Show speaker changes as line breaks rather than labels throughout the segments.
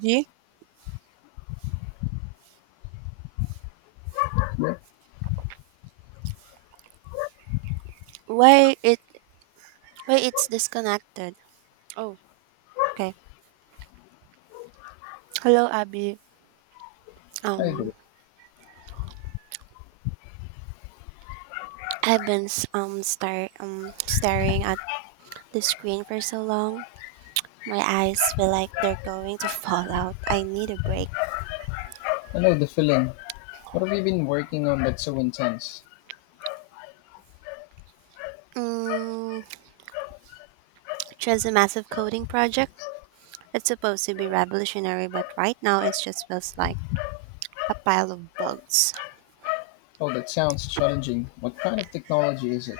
Ji.
Yeah,
Why it why it's disconnected? Oh, okay. Hello, Abby.
I do.
Um, I've been staring at the screen for so long. My eyes feel like they're going to fall out. I need a break.
I know the feeling. What have you been working on that's so intense?
Mm, just a massive coding project. It's supposed to be revolutionary, but right now it just feels like a pile of bugs.
Oh, that sounds challenging. What kind of technology is it?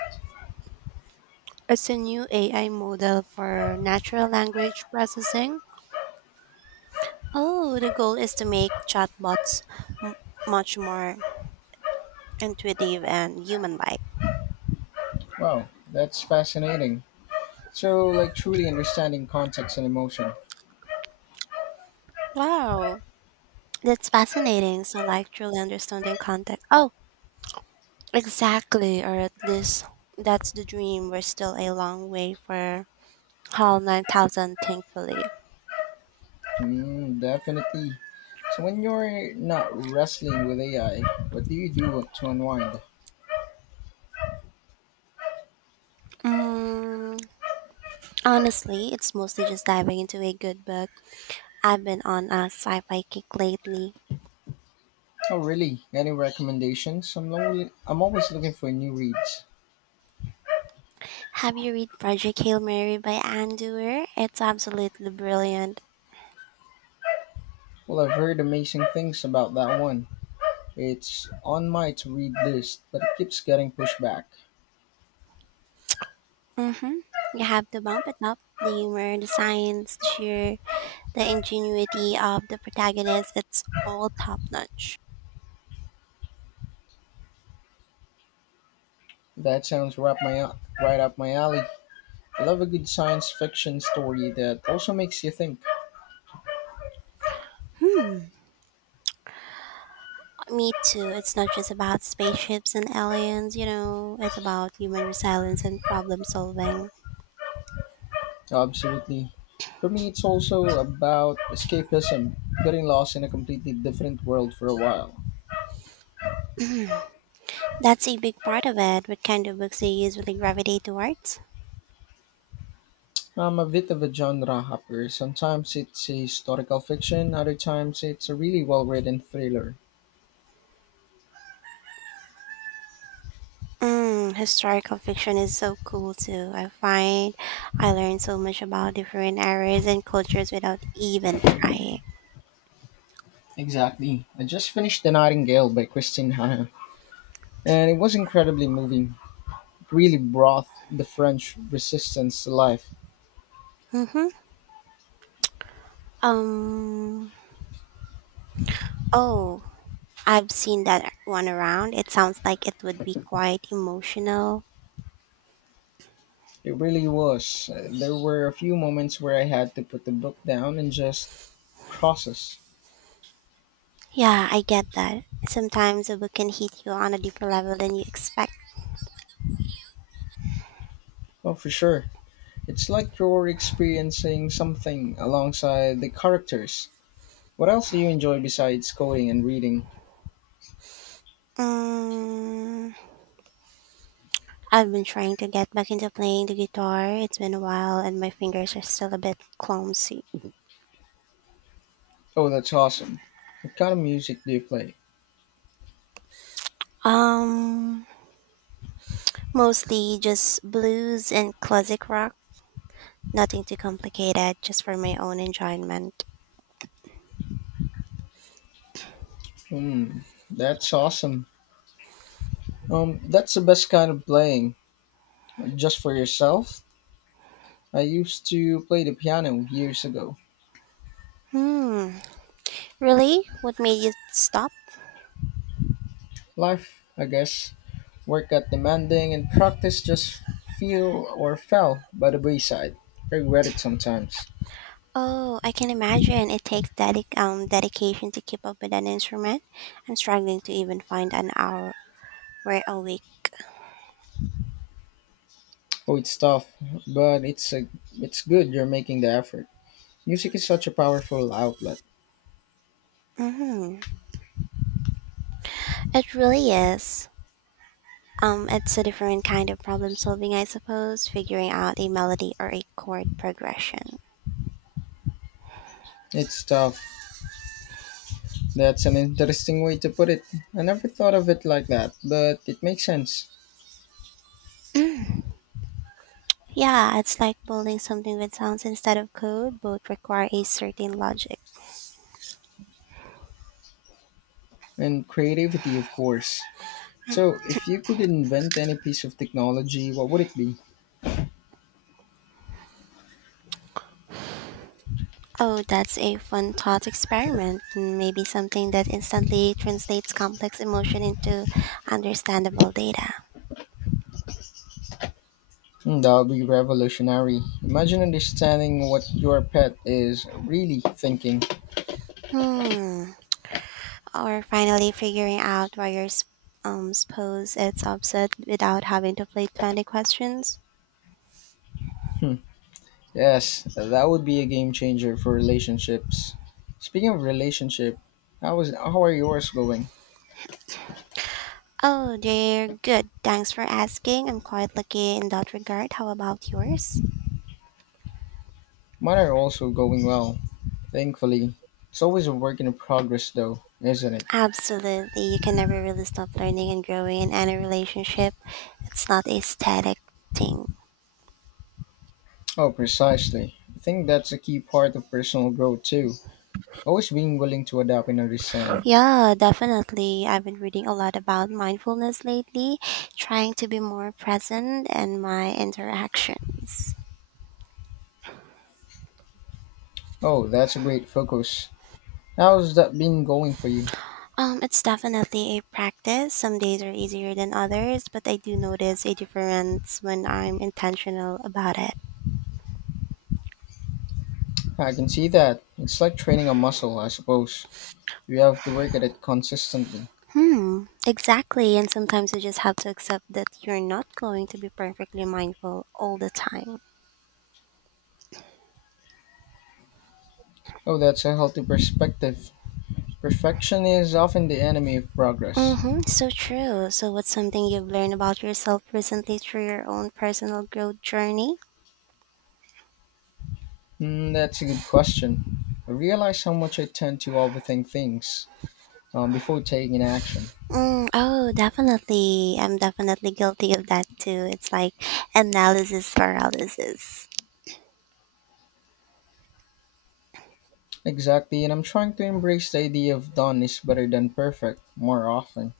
It's a new AI model for natural language processing. Oh, the goal is to make chatbots much more intuitive and human like.
Wow, that's fascinating. So, like truly understanding context and emotion.
Wow, that's fascinating. So, like, truly understanding context. Oh, exactly. Or at least that's the dream. We're still a long way for Hall 9000, thankfully.
Definitely. So, when you're not wrestling with AI, what do you do to unwind?
Mm, Honestly, it's mostly just diving into a good book. I've been on a sci fi kick lately.
Oh, really? Any recommendations? I'm, lonely, I'm always looking for new reads.
Have you read Project Hail Mary by Anne Dewar? It's absolutely brilliant.
Well, I've heard amazing things about that one. It's on my to-read list, but it keeps getting pushed back.
Mm hmm. You have to bump it up, the humor, the science, the ingenuity of the protagonist, it's all top notch.
That sounds right, right up my alley. I love a good science fiction story that also makes you think.
Hmm. Me too. It's not just about spaceships and aliens, you know, it's about human resilience and problem solving.
Absolutely. For me, it's also about escapism, getting lost in a completely different world for a while.
That's a big part of it. What kind of books do you usually gravitate towards?
I'm a bit of a genre hopper. Sometimes it's a historical fiction, other times it's a really well written thriller.
Historical fiction is so cool too. I find I learn so much about different eras and cultures without even trying.
Exactly. I just finished The Nightingale by Christine Hanna, and it was incredibly moving. Really brought the French resistance to life.
Mm-hmm. Um. Oh, I've seen that one around. It sounds like it would be quite emotional.
It really was. There were a few moments where I had to put the book down and just process.
Yeah, I get that. Sometimes a book can hit you on a deeper level than you expect.
Oh, for sure. It's like you're experiencing something alongside the characters. What else do you enjoy besides coding and reading?
Mm, I've been trying to get back into playing the guitar. It's been a while and my fingers are still a bit clumsy.
Oh, that's awesome. What kind of music do you play?
Um, Mostly just blues and classic rock. Nothing too complicated, just for my own enjoyment.
Hmm, that's awesome. That's the best kind of playing. Just for yourself? I used to play the piano years ago.
Hmm, really? What made you stop?
Life, I guess. Work got demanding and practice just feel or fell by the wayside. I regret it sometimes.
Oh, I can imagine it takes dedication to keep up with an instrument. I'm struggling to even find an hour where a week.
Oh, it's tough, but it's good you're making the effort. Music is such a powerful outlet.
Hmm. It really is. It's a different kind of problem solving, I suppose, figuring out a melody or a chord progression.
It's tough. That's an interesting way to put it. I never thought of it like that, but it makes sense.
Yeah, it's like building something with sounds instead of code, both require a certain logic.
And creativity, of course. So, if you could invent any piece of technology, what would it be?
Oh, that's a fun thought experiment. Maybe something that instantly translates complex emotion into understandable data.
Hmm, that would be revolutionary. Imagine understanding what your pet is really thinking.
Hmm. Or finally figuring out why your spouse is upset without having to play 20 questions.
Hmm. Yes, that would be a game changer for relationships. Speaking of relationship, how are yours going?
Oh, you're good. Thanks for asking. I'm quite lucky in that regard. How about yours?
Mine are also going well, thankfully. It's always a work in progress, though, isn't it?
Absolutely. You can never really stop learning and growing in any relationship. It's not a static thing.
Oh, precisely. I think that's a key part of personal growth too. Always being willing to adapt and understand.
Yeah, definitely. I've been reading a lot about mindfulness lately, trying to be more present in my interactions.
Oh, that's a great focus. How's that been going for you?
It's definitely a practice. Some days are easier than others, but I do notice a difference when I'm intentional about it.
I can see that. It's like training a muscle, I suppose. You have to work at it consistently.
Hmm, exactly. And sometimes you just have to accept that you're not going to be perfectly mindful all the time.
Oh, that's a healthy perspective. Perfection is often the enemy of progress.
Mm-hmm, so true. So, what's something you've learned about yourself recently through your own personal growth journey?
Hmm, that's a good question. I realize how much I tend to overthink things before taking action.
Mm, oh, definitely. I'm definitely guilty of that too. It's like analysis paralysis.
Exactly, and I'm trying to embrace the idea of done is better than perfect more often.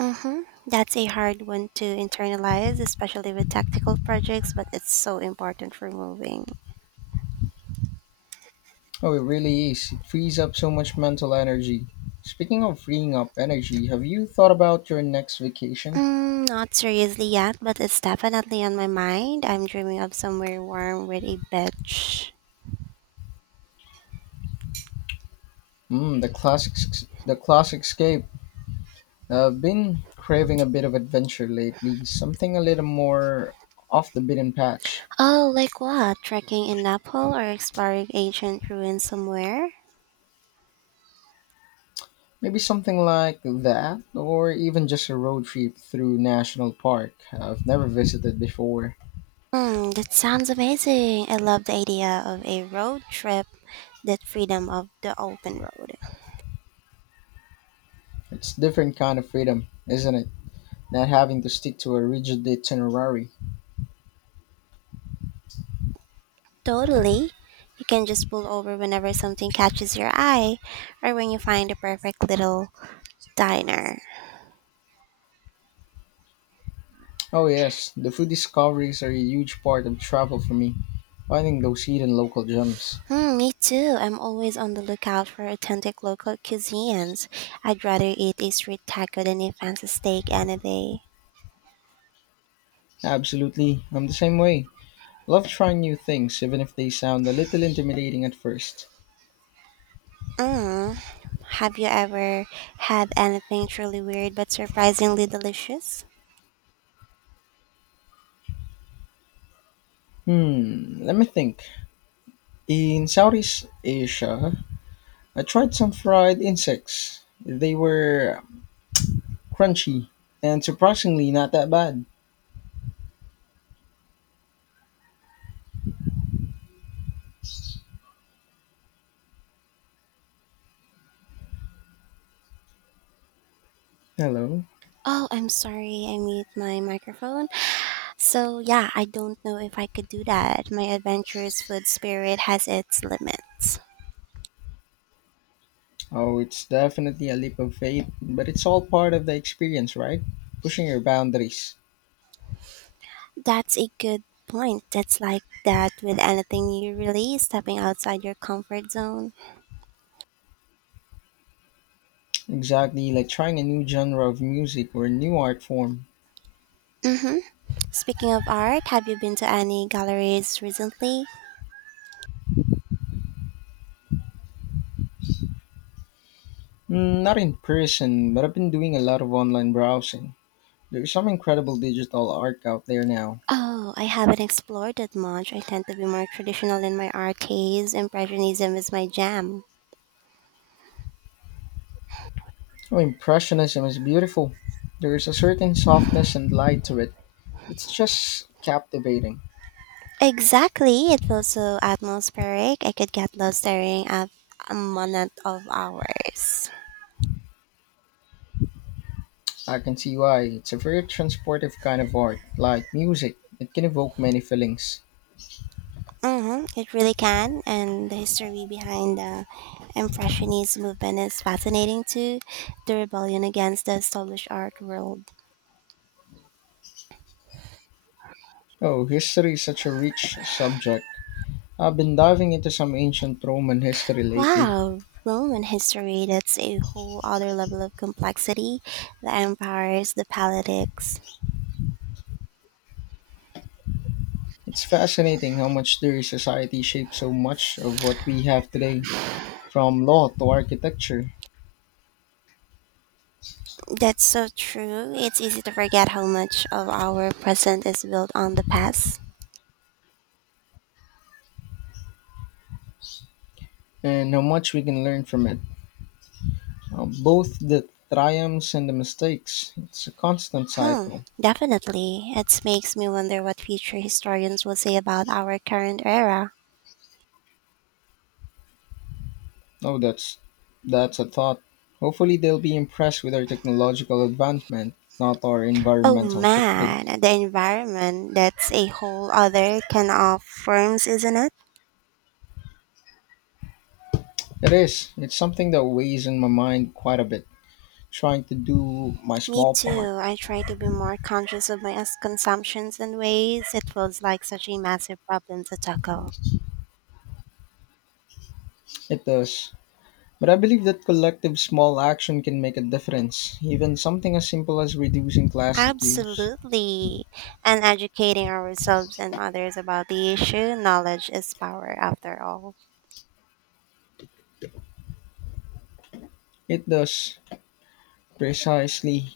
Mm-hmm. That's a hard one to internalize, especially with tactical projects, but it's so important for moving.
Oh, it really is. It frees up so much mental energy. Speaking of freeing up energy, have you thought about your next vacation?
Not seriously yet, but it's definitely on my mind. I'm dreaming of somewhere warm with a beach.
The classic, the classic escape. I've been craving a bit of adventure lately, something a little more off the beaten patch.
Oh, like what? Trekking in Nepal or exploring ancient ruins somewhere?
Maybe something like that, or even just a road trip through national park I've never visited before.
Hmm, that sounds amazing. I love the idea of a road trip, that freedom of the open road.
It's different kind of freedom, isn't it? Not having to stick to a rigid itinerary.
Totally. You can just pull over whenever something catches your eye or when you find the perfect little diner.
Oh yes, the food discoveries are a huge part of travel for me. Finding those hidden local gems.
Hmm, me too. I'm always on the lookout for authentic local cuisines. I'd rather eat a street taco than a fancy steak any day.
Absolutely, I'm the same way. Love trying new things, even if they sound a little intimidating at first.
Mm. Have you ever had anything truly weird but surprisingly delicious?
Hmm, let me think. In Southeast Asia, I tried some fried insects. They were crunchy and surprisingly not that bad. Hello.
Oh, I'm sorry, I mute my microphone. So, yeah, I don't know if I could do that. My adventurous food spirit has its limits.
Oh, it's definitely a leap of faith, but it's all part of the experience, right? Pushing your boundaries.
That's a good point. It's like that with anything you release, stepping outside your comfort zone.
Exactly, like trying a new genre of music or a new art form.
Hmm. Speaking of art, have you been to any galleries recently?
Mm, not in person, but I've been doing a lot of online browsing. There's some incredible digital art out there now.
Oh, I haven't explored that much. I tend to be more traditional in my art taste. Impressionism is my jam.
Oh, Impressionism is beautiful. There is a certain softness and light to it. It's just captivating.
Exactly. It feels so atmospheric. I could get lost staring at a monet of hours.
I can see why. It's a very transportive kind of art, like music. It can evoke many feelings.
Hmm. It really can, and the history behind the Impressionist movement is fascinating too. The rebellion against the established art world.
Oh, history is such a rich subject. I've been diving into some ancient Roman history lately.
Wow, Roman history, that's a whole other level of complexity. The empires, the politics.
It's fascinating how much their society shaped so much of what we have today, from law to architecture,
That's so true. It's easy to forget how much of our present is built on the past.
and how much we can learn from it. Both the triumphs and the mistakes. It's a constant
Hmm,
cycle.
definitely. It makes me wonder what future historians will say about our current era.
Oh, that's a thought. Hopefully, they'll be impressed with our technological advancement, not our
Oh
environmental footprint.
man, the environment, that's a whole other can of worms, isn't it?
It is. It's something that weighs in my mind quite a bit, trying to do my
Me
small part.
too. I try to be more conscious of my consumptions and ways. It feels like such a massive problem to tackle.
It does. But I believe that collective small action can make a difference, even something as simple as reducing plastic use.
Absolutely. And educating ourselves and others about the issue, knowledge is power after all.
It does. Precisely.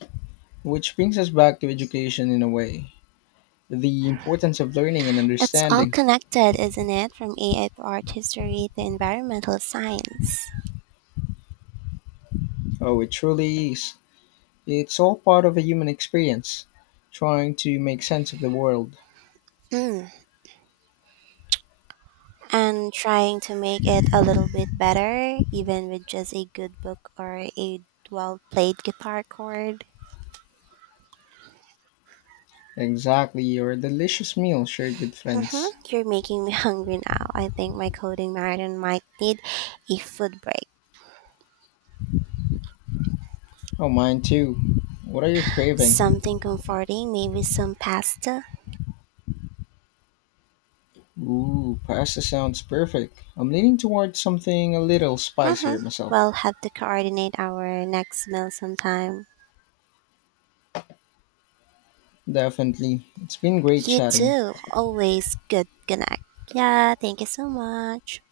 Which brings us back to education in a way. The importance of learning and
It's all
understanding.
connected, isn't it? From AI to art history to environmental science.
Oh, it truly is. It's all part of a human experience, trying to make sense of the world.
Hmm, and trying to make it a little bit better, even with just a good book or a well played guitar chord.
Exactly, your delicious meal shared with
Mhm.
friends.
You're making me hungry now. I think my coding marathon might need a food break.
Oh, mine too. What are you craving?
Something comforting, maybe some pasta.
Ooh, pasta sounds perfect. I'm leaning towards something a little
Mhm.
spicier
We'll
myself.
have to coordinate our next meal sometime.
Definitely. It's been great
You
chatting.
too. Always good connect. Yeah, thank you so much.